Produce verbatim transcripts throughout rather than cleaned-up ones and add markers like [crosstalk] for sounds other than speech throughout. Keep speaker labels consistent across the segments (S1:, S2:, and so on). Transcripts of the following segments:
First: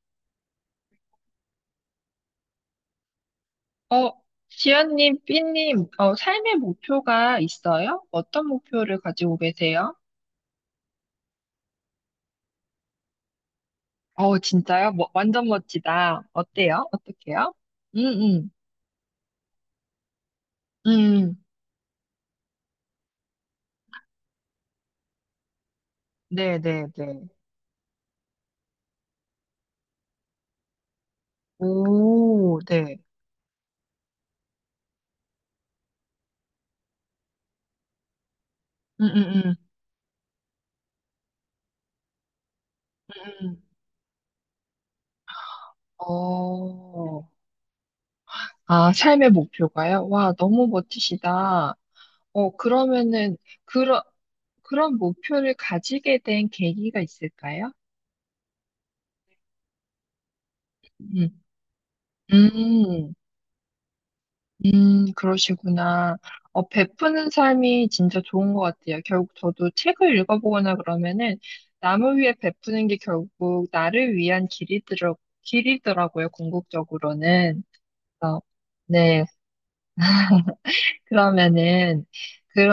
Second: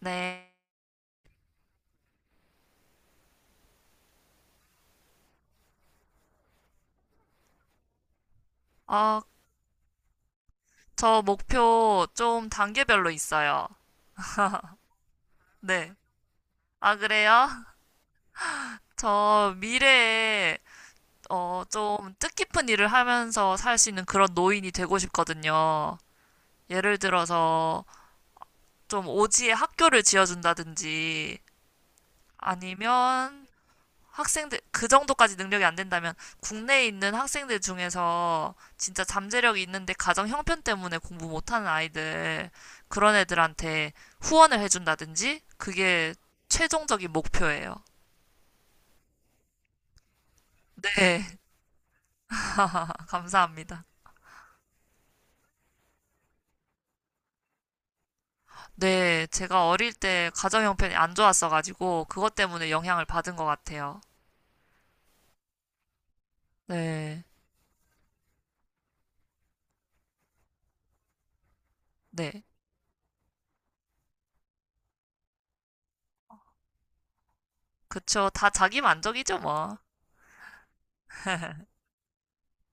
S1: 네.
S2: 어, 지연님, 삐님, 어, 삶의 목표가 있어요? 어떤 목표를
S1: 아,
S2: 가지고 계세요?
S1: 저 목표 좀 단계별로 있어요.
S2: 어, 진짜요? 뭐, 완전
S1: 네.
S2: 멋지다. 어때요?
S1: 아, 그래요?
S2: 어떡해요?
S1: [laughs]
S2: 음.
S1: 저 미래에,
S2: 음. 음.
S1: 어, 좀 뜻깊은 일을 하면서 살 수 있는 그런 노인이 되고 싶거든요.
S2: 네, 네,
S1: 예를
S2: 네.
S1: 들어서, 좀 오지에 학교를 지어준다든지,
S2: 오, 네.
S1: 아니면 학생들, 그 정도까지 능력이 안 된다면 국내에 있는 학생들 중에서
S2: 음.
S1: 진짜
S2: 음. 음.
S1: 잠재력이 있는데 가정 형편 때문에 공부 못하는 아이들, 그런
S2: 음.
S1: 애들한테 후원을 해준다든지, 그게 최종적인
S2: 어,
S1: 목표예요.
S2: 아, 삶의 목표가요? 와, 너무
S1: 네,
S2: 멋지시다. 어,
S1: 아, [laughs]
S2: 그러면은,
S1: 감사합니다.
S2: 그런, 그런 목표를 가지게 된 계기가 있을까요?
S1: 네, 제가 어릴 때 가정 형편이 안
S2: 음.
S1: 좋았어가지고, 그것 때문에 영향을
S2: 음.
S1: 받은 것 같아요.
S2: 음, 그러시구나. 어,
S1: 네,
S2: 베푸는 삶이 진짜 좋은 것 같아요. 결국 저도 책을 읽어보거나 그러면은 남을 위해
S1: 네.
S2: 베푸는 게 결국 나를 위한 길이더라, 길이더라고요, 궁극적으로는.
S1: 그쵸.
S2: 그래서,
S1: 다 자기
S2: 네,
S1: 만족이죠, 뭐. [laughs]
S2: 그러면은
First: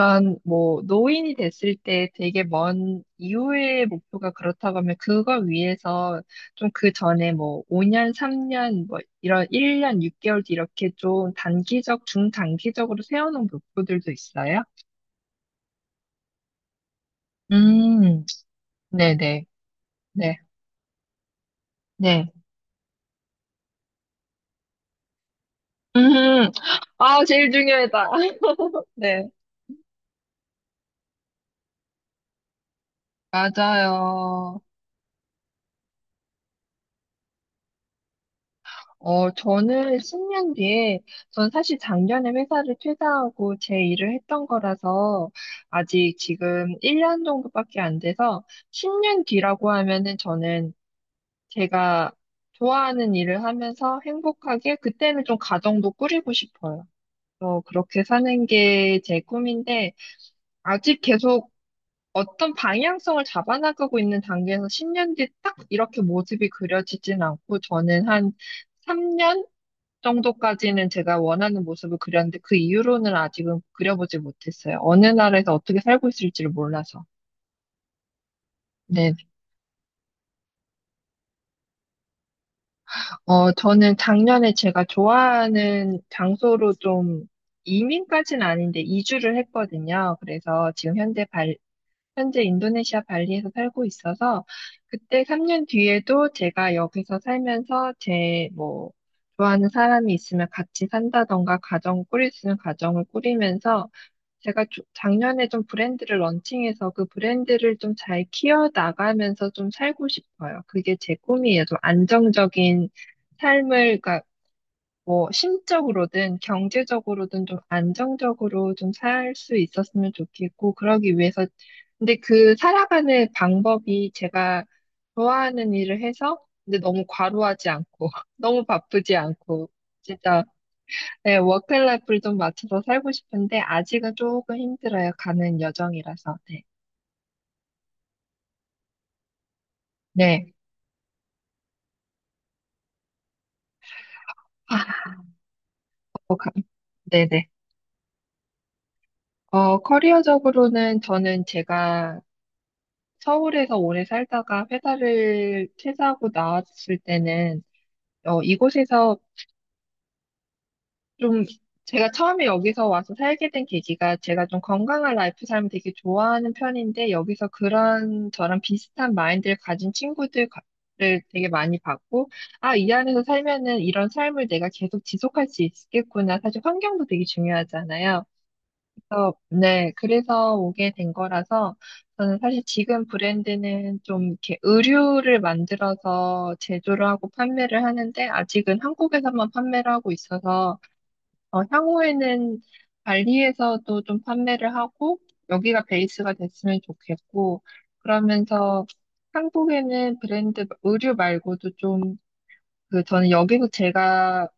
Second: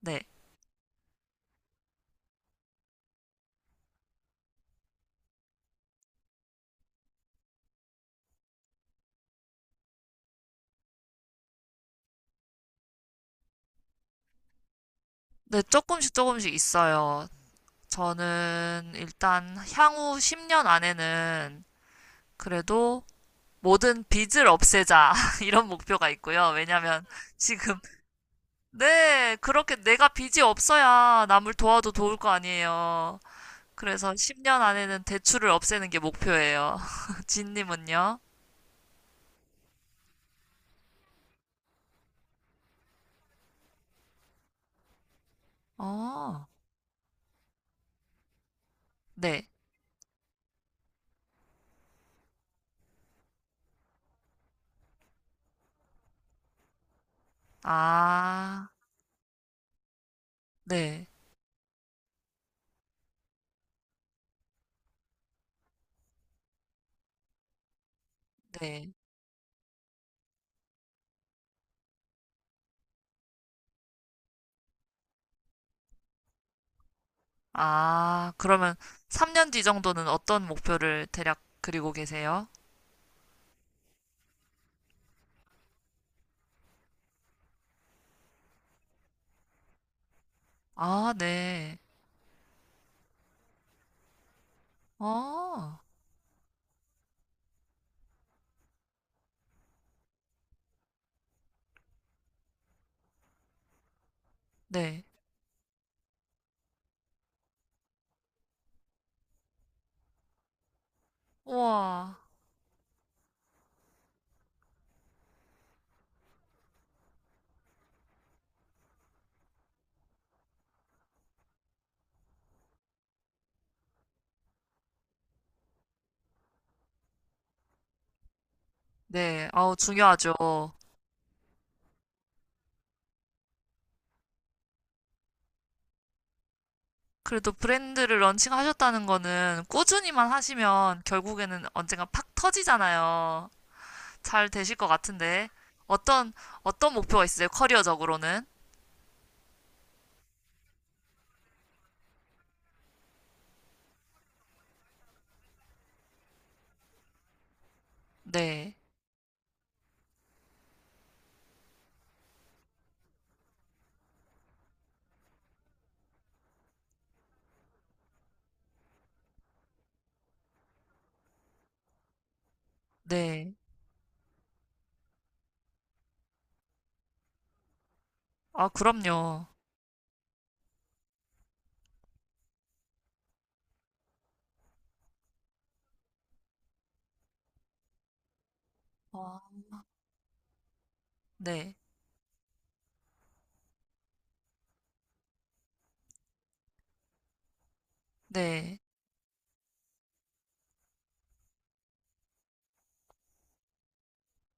S1: 네.
S2: 뭐 노인이 됐을 때 되게 먼 이후의 목표가 그렇다고 하면 그걸 위해서 좀 그 전에 뭐 오 년, 삼 년 뭐 이런 일 년, 육 개월 뒤 이렇게 좀 단기적, 중단기적으로 세워놓은 목표들도 있어요?
S1: 네, 조금씩 조금씩 있어요.
S2: 음.
S1: 저는
S2: 네네,
S1: 일단 향후
S2: 네,
S1: 십 년 안에는
S2: 네.
S1: 그래도 모든 빚을 없애자 [laughs] 이런 목표가
S2: 음,
S1: 있고요. 왜냐면
S2: 아, 제일
S1: 지금
S2: 중요하다. [laughs] 네,
S1: 네, 그렇게 내가 빚이 없어야 남을 도와도 도울 거 아니에요. 그래서
S2: 맞아요.
S1: 십 년 안에는 대출을 없애는 게 목표예요. [laughs] 진님은요?
S2: 어, 저는 십 년 뒤에, 전 사실 작년에 회사를 퇴사하고 제 일을 했던 거라서, 아직
S1: 어,
S2: 지금 일 년 정도밖에 안 돼서, 십 년
S1: 네.
S2: 뒤라고 하면은 저는 제가 좋아하는 일을 하면서 행복하게, 그때는 좀 가정도 꾸리고 싶어요. 어, 그렇게 사는
S1: 아,
S2: 게 제 꿈인데, 아직
S1: 네,
S2: 계속 어떤 방향성을 잡아나가고 있는 단계에서 십 년 뒤 딱 이렇게 모습이 그려지진 않고, 저는 한,
S1: 네.
S2: 삼 년? 정도까지는 제가 원하는 모습을 그렸는데 그 이후로는 아직은 그려보지 못했어요. 어느 나라에서 어떻게 살고 있을지를 몰라서.
S1: 아, 그러면
S2: 네.
S1: 삼 년 뒤 정도는 어떤 목표를 대략 그리고 계세요?
S2: 어, 저는 작년에 제가 좋아하는 장소로 좀 이민까지는 아닌데 이주를 했거든요. 그래서 지금
S1: 아,
S2: 현재 발,
S1: 네.
S2: 현재 인도네시아 발리에서 살고 있어서 그때 삼 년
S1: 아,
S2: 뒤에도 제가 여기서 살면서 제 뭐 좋아하는 사람이 있으면 같이 산다던가 가정 꾸릴 수 있는 가정을 꾸리면서 제가 조-
S1: 네.
S2: 작년에 좀 브랜드를 런칭해서 그 브랜드를 좀 잘 키워나가면서 좀 살고 싶어요. 그게 제 꿈이에요. 좀
S1: 우와.
S2: 안정적인 삶을, 그러니까 뭐 심적으로든 경제적으로든 좀 안정적으로 좀 살 수 있었으면 좋겠고, 그러기 위해서. 근데 그 살아가는 방법이 제가 좋아하는 일을 해서, 근데 너무 과로하지 않고, [laughs] 너무 바쁘지
S1: 네.
S2: 않고,
S1: 아우, 중요하죠.
S2: 진짜 네, 워크라이프를 좀 맞춰서 살고 싶은데 아직은 조금 힘들어요. 가는 여정이라서. 네.
S1: 그래도 브랜드를 런칭하셨다는 거는 꾸준히만
S2: 네.
S1: 하시면 결국에는 언젠가 팍 터지잖아요. 잘 되실 것
S2: 아,
S1: 같은데. 어떤,
S2: 어, 가-
S1: 어떤 목표가 있으세요?
S2: 네네.
S1: 커리어적으로는?
S2: 어, 커리어적으로는 저는 제가 서울에서 오래 살다가 회사를 퇴사하고 나왔을 때는 어,
S1: 네.
S2: 이곳에서 좀 제가 처음에 여기서 와서 살게 된 계기가 제가 좀 건강한 라이프 삶을 되게 좋아하는 편인데 여기서 그런 저랑 비슷한 마인드를 가진 친구들을 되게 많이 봤고 아, 이 안에서
S1: 네.
S2: 살면은 이런 삶을 내가 계속 지속할 수 있겠구나. 사실 환경도 되게 중요하잖아요.
S1: 아,
S2: 그래서
S1: 그럼요.
S2: 네, 그래서 오게 된 거라서 저는 사실 지금 브랜드는 좀 이렇게 의류를 만들어서 제조를 하고 판매를 하는데 아직은
S1: 아,
S2: 한국에서만 판매를 하고 있어서 어,
S1: 네.
S2: 향후에는 발리에서도 좀 판매를 하고 여기가 베이스가 됐으면 좋겠고
S1: 네.
S2: 그러면서 한국에는 브랜드 의류 말고도 좀 그 저는 여기서 제가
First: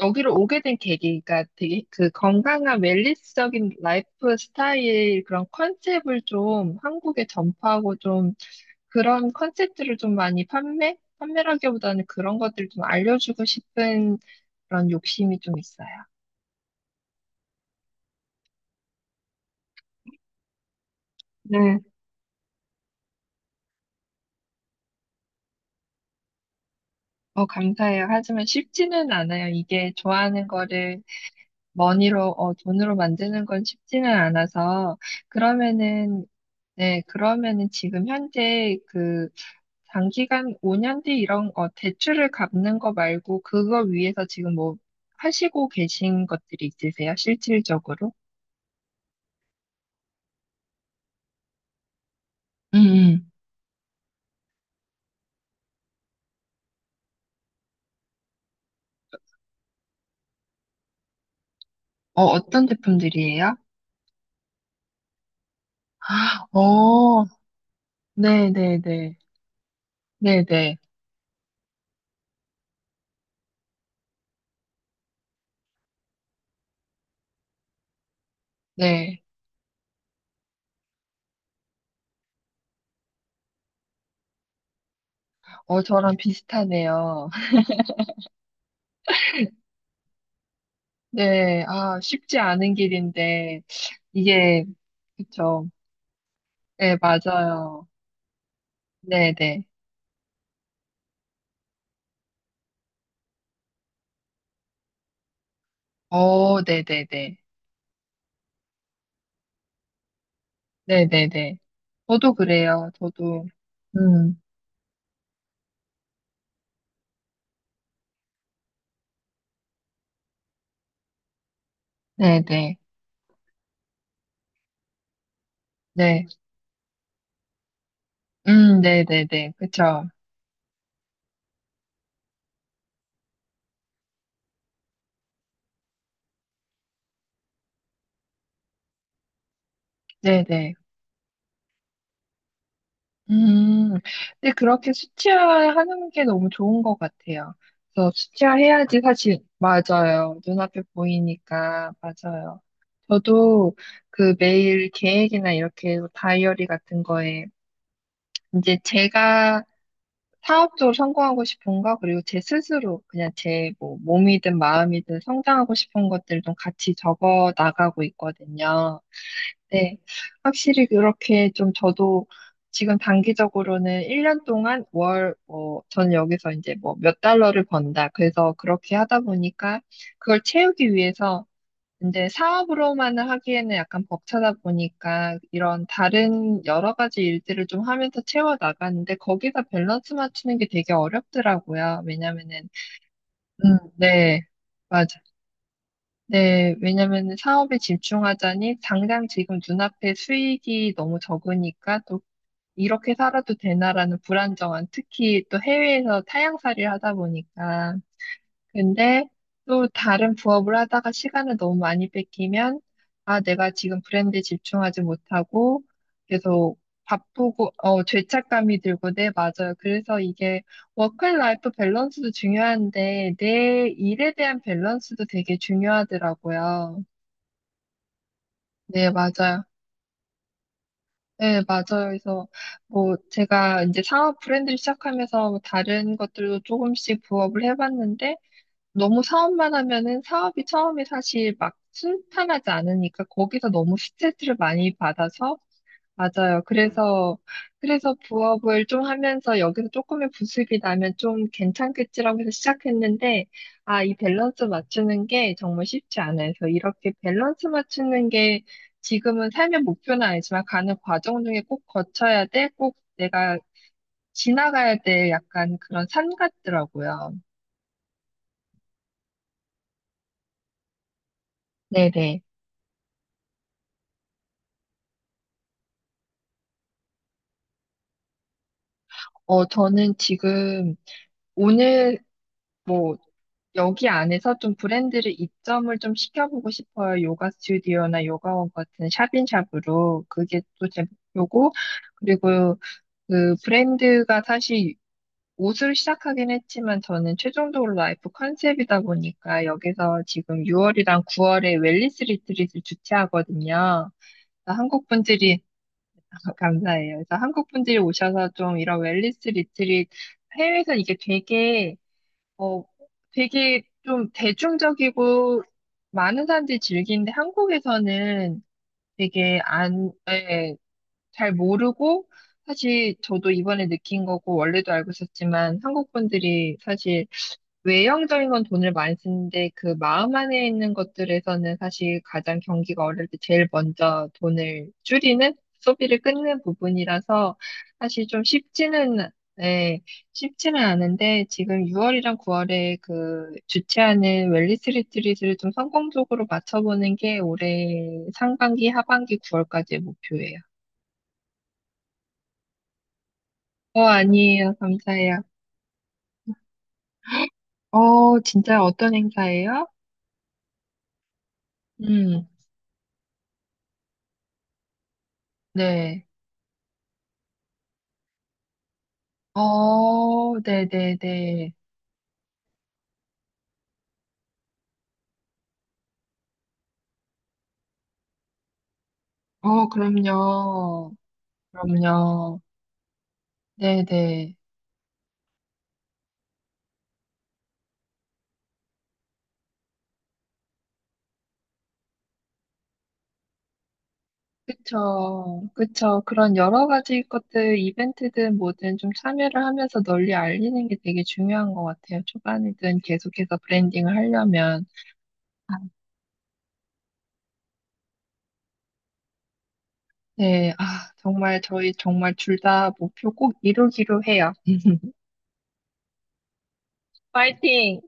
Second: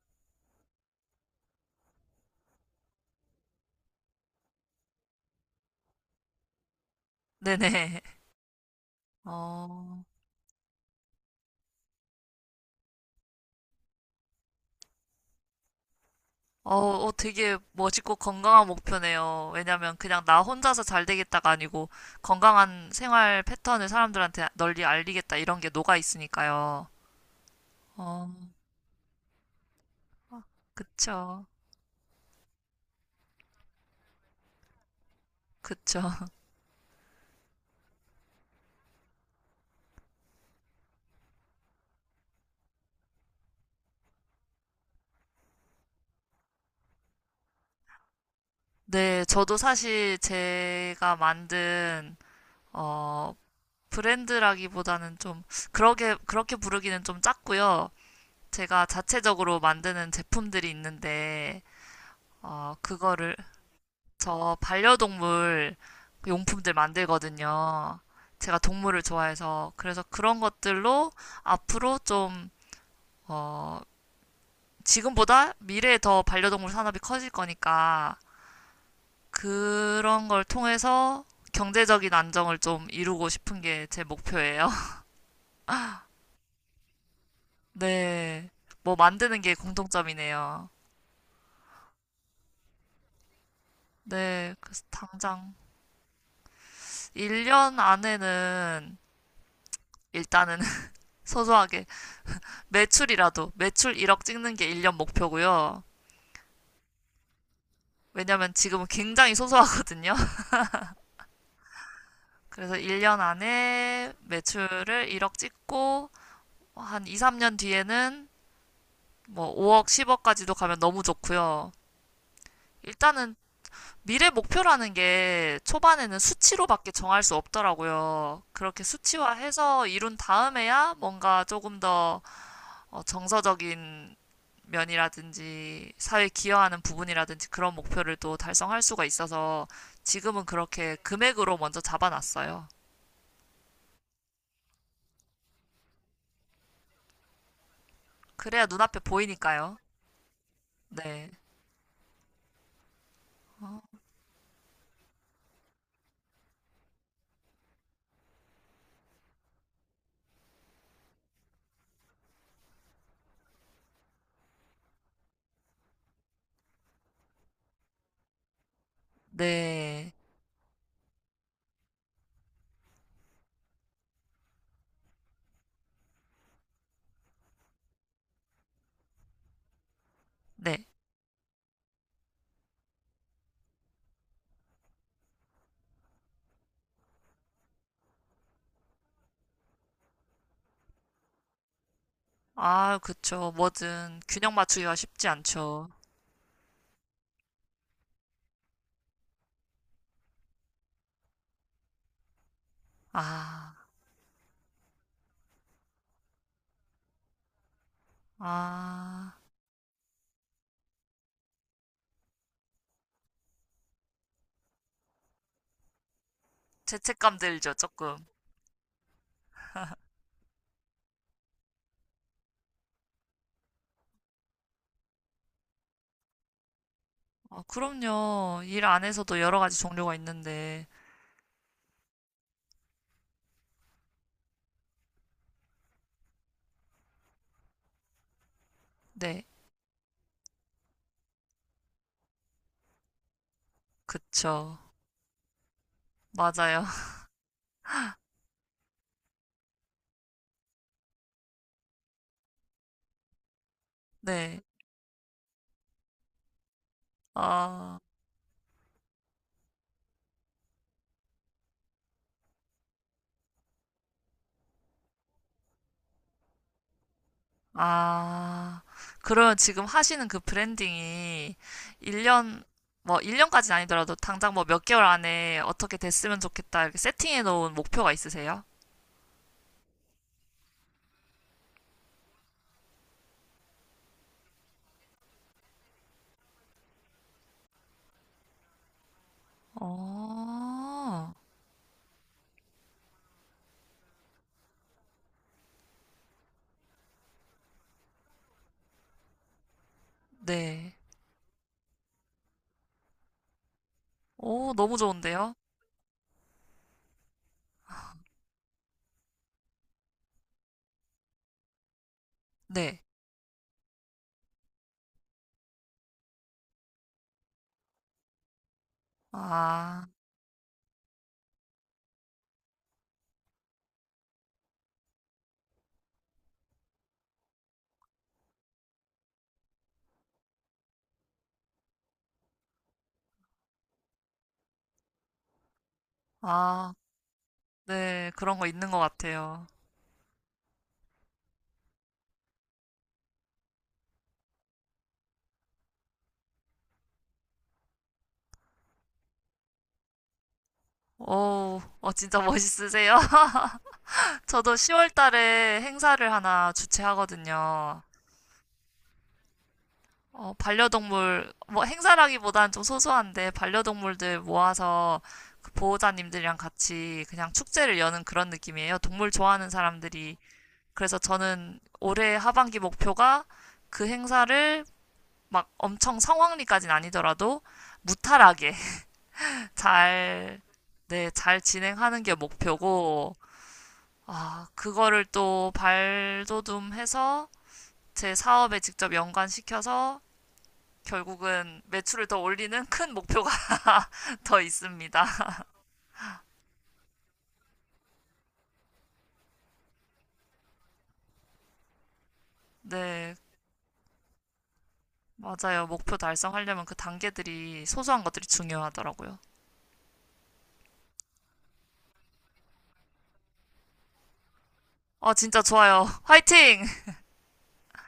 S2: 여기로 오게 된 계기가 되게 그 건강한 웰니스적인 라이프 스타일 그런 컨셉을 좀 한국에 전파하고
S1: 네네. [laughs]
S2: 좀 그런 컨셉들을
S1: 어,
S2: 좀 많이 판매? 판매라기보다는 그런 것들을 좀 알려주고 싶은 그런 욕심이 좀 있어요.
S1: 어, 어, 되게 멋있고 건강한 목표네요. 왜냐면 그냥 나 혼자서 잘 되겠다가
S2: 네.
S1: 아니고 건강한 생활 패턴을 사람들한테 널리 알리겠다 이런 게 녹아 있으니까요.
S2: 어, 감사해요.
S1: 어,
S2: 하지만 쉽지는 않아요. 이게 좋아하는 거를
S1: 그쵸.
S2: 머니로, 어, 돈으로 만드는 건 쉽지는 않아서,
S1: 그쵸.
S2: 그러면은, 네, 그러면은 지금 현재 그 장기간 오 년 뒤 이런, 어, 대출을 갚는 거 말고, 그걸 위해서 지금 뭐 하시고 계신 것들이 있으세요? 실질적으로?
S1: 네, 저도 사실 제가 만든,
S2: 음. 음.
S1: 어, 브랜드라기보다는 좀, 그렇게, 그렇게 부르기는 좀 작고요. 제가 자체적으로 만드는 제품들이 있는데,
S2: 어, 어떤
S1: 어, 그거를
S2: 제품들이에요?
S1: 저 반려동물 그 용품들
S2: 어,
S1: 만들거든요. 제가 동물을
S2: 네네네.
S1: 좋아해서. 그래서 그런
S2: 네네.
S1: 것들로 앞으로 좀, 어, 지금보다 미래에 더 반려동물 산업이 커질 거니까
S2: 네.
S1: 그런 걸 통해서 경제적인 안정을 좀 이루고 싶은 게 제 목표예요. [laughs]
S2: 어, 저랑 비슷하네요.
S1: 네. 뭐 만드는 게 공통점이네요.
S2: 네, 아, 쉽지 않은 길인데,
S1: 네.
S2: 이게,
S1: 그래서 당장
S2: 그쵸. 네,
S1: 일 년
S2: 맞아요.
S1: 안에는
S2: 네네.
S1: 일단은 [laughs] 소소하게 매출이라도 매출 일억 찍는 게 일 년 목표고요.
S2: 어, 네네네.
S1: 왜냐면 지금은 굉장히 소소하거든요. [laughs]
S2: 네네네. 저도
S1: 그래서
S2: 그래요.
S1: 일 년
S2: 저도.
S1: 안에
S2: 음.
S1: 매출을 일억 찍고 한 이, 삼 년 뒤에는 뭐 오억, 십억까지도 가면 너무 좋고요.
S2: 네네.
S1: 일단은 미래 목표라는 게 초반에는
S2: 네.
S1: 수치로밖에 정할 수 없더라고요.
S2: 음.
S1: 그렇게
S2: 네네네.
S1: 수치화해서
S2: 그쵸.
S1: 이룬 다음에야 뭔가 조금 더 어, 정서적인 면이라든지 사회에 기여하는 부분이라든지 그런 목표를 또 달성할 수가 있어서 지금은
S2: 네네.
S1: 그렇게 금액으로 먼저 잡아놨어요.
S2: 음. 근데 그렇게 수치화하는 게 너무 좋은 것 같아요. 그래서
S1: 그래야
S2: 수치화해야지
S1: 눈앞에
S2: 사실
S1: 보이니까요.
S2: 맞아요. 눈앞에
S1: 네.
S2: 보이니까 맞아요. 저도
S1: 어,
S2: 그 매일 계획이나 이렇게 다이어리 같은 거에 이제 제가 사업적으로 성공하고 싶은 거 그리고 제 스스로 그냥 제 뭐 몸이든 마음이든 성장하고 싶은 것들 좀 같이 적어 나가고 있거든요. 네,
S1: 네.
S2: 확실히 그렇게 좀 저도 지금 단기적으로는 일 년 동안 월, 뭐, 전 여기서 이제 뭐 몇 달러를 번다. 그래서 그렇게 하다 보니까 그걸
S1: 네.
S2: 채우기 위해서 이제 사업으로만은 하기에는 약간 벅차다 보니까 이런 다른 여러 가지 일들을 좀 하면서 채워 나가는데 거기다 밸런스 맞추는 게 되게 어렵더라고요. 왜냐면은,
S1: 아, 그쵸.
S2: 음.
S1: 뭐든
S2: 네.
S1: 균형 맞추기가
S2: 맞아요.
S1: 쉽지 않죠.
S2: 네, 왜냐면 사업에 집중하자니 당장 지금 눈앞에 수익이 너무 적으니까 또 이렇게 살아도
S1: 아,
S2: 되나라는 불안정한 특히 또 해외에서 타향살이를 하다 보니까 근데
S1: 아.
S2: 또 다른 부업을 하다가 시간을 너무 많이 뺏기면, 아, 내가 지금 브랜드에 집중하지 못하고 계속
S1: 죄책감
S2: 바쁘고,
S1: 들죠,
S2: 어,
S1: 조금.
S2: 죄책감이 들고, 네, 맞아요. 그래서 이게 워크앤라이프 밸런스도 중요한데, 내 일에 대한 밸런스도 되게 중요하더라고요.
S1: 어, 그럼요. 일
S2: 네,
S1: 안에서도 여러
S2: 맞아요.
S1: 가지 종류가 있는데.
S2: 네, 맞아요. 그래서 뭐 제가 이제 상업 브랜드를 시작하면서 뭐 다른 것들도 조금씩 부업을 해봤는데, 너무
S1: 네.
S2: 사업만 하면은 사업이 처음에 사실 막 순탄하지 않으니까 거기서 너무 스트레스를
S1: 그쵸.
S2: 많이 받아서 맞아요.
S1: 맞아요. [laughs]
S2: 그래서 그래서 부업을 좀 하면서 여기서 조금의 부습이 나면 좀 괜찮겠지라고 해서 시작했는데 아, 이
S1: 네.
S2: 밸런스 맞추는 게 정말 쉽지 않아요. 그래서 이렇게 밸런스
S1: 아.
S2: 맞추는 게 지금은 삶의 목표는 아니지만 가는 과정 중에 꼭 거쳐야 돼. 꼭 내가 지나가야 될 약간 그런 산 같더라고요.
S1: 아, 그러면 지금 하시는 그 브랜딩이
S2: 네네.
S1: 일 년, 뭐 일 년까지는 아니더라도 당장 뭐 몇 개월 안에 어떻게 됐으면 좋겠다 이렇게 세팅해 놓은 목표가 있으세요?
S2: 어, 저는 지금 오늘 뭐 여기 안에서 좀 브랜드를 입점을 좀 시켜보고 싶어요. 요가 스튜디오나 요가원 같은 샵인샵으로. 그게 또 제
S1: 어,
S2: 목표고. 그리고 그 브랜드가 사실 옷을 시작하긴 했지만 저는 최종적으로 라이프 컨셉이다 보니까 여기서 지금
S1: 네.
S2: 유월이랑 구월에 웰니스 리트릿을 주최하거든요.
S1: 오, 너무
S2: 한국
S1: 좋은데요?
S2: 분들이 [laughs] 감사해요. 그래서 한국 분들이 오셔서 좀 이런 웰니스 리트릿 해외에서는 이게 되게 어
S1: 네.
S2: 되게 좀 대중적이고 많은 사람들이 즐기는데 한국에서는 되게
S1: 아,
S2: 안, 예, 잘 모르고 사실 저도 이번에 느낀 거고 원래도 알고 있었지만 한국 분들이 사실 외형적인 건 돈을 많이 쓰는데 그 마음 안에 있는 것들에서는 사실 가장 경기가 어려울 때 제일 먼저 돈을 줄이는 소비를 끊는
S1: 아,
S2: 부분이라서 사실
S1: 네.
S2: 좀
S1: 그런 거 있는 것
S2: 쉽지는
S1: 같아요.
S2: 예, 쉽지는 않은데 지금 유월이랑 구월에 그 주최하는 웰니스 리트릿을 좀 성공적으로 맞춰보는 게 올해 상반기, 하반기 구월까지의 목표예요.
S1: 오, 어, 진짜 멋있으세요?
S2: 어,
S1: [laughs]
S2: 아니에요.
S1: 저도 시월
S2: 감사해요.
S1: 달에 행사를 하나 주최하거든요.
S2: 어, 진짜 어떤 행사예요?
S1: 어, 반려동물, 뭐 행사라기
S2: 음.
S1: 보다좀 소소한데, 반려동물들 모아서 그
S2: 네.
S1: 보호자님들이랑 같이 그냥 축제를 여는 그런 느낌이에요. 동물 좋아하는 사람들이.
S2: 어,
S1: 그래서
S2: 네네네.
S1: 저는 올해 하반기 목표가 그 행사를 막 엄청 성황리까진 아니더라도 무탈하게 [laughs]
S2: 어,
S1: 잘,
S2: 그럼요.
S1: 네, 잘 진행하는 게
S2: 그럼요.
S1: 목표고,
S2: 네네.
S1: 아, 그거를 또 발돋움해서 제 사업에 직접 연관시켜서 결국은 매출을 더 올리는 큰 목표가 더 있습니다. [laughs]
S2: 그쵸. 그쵸. 그런 여러 가지 것들, 이벤트든 뭐든 좀 참여를 하면서 널리 알리는 게 되게 중요한 것 같아요. 초반이든
S1: 네,
S2: 계속해서 브랜딩을 하려면.
S1: 맞아요. 목표 달성하려면 그 단계들이 소소한 것들이 중요하더라고요.
S2: 네. 아, 정말 저희 정말 둘 다 목표 꼭 이루기로 해요.
S1: 아, 진짜 좋아요. 화이팅!
S2: 파이팅!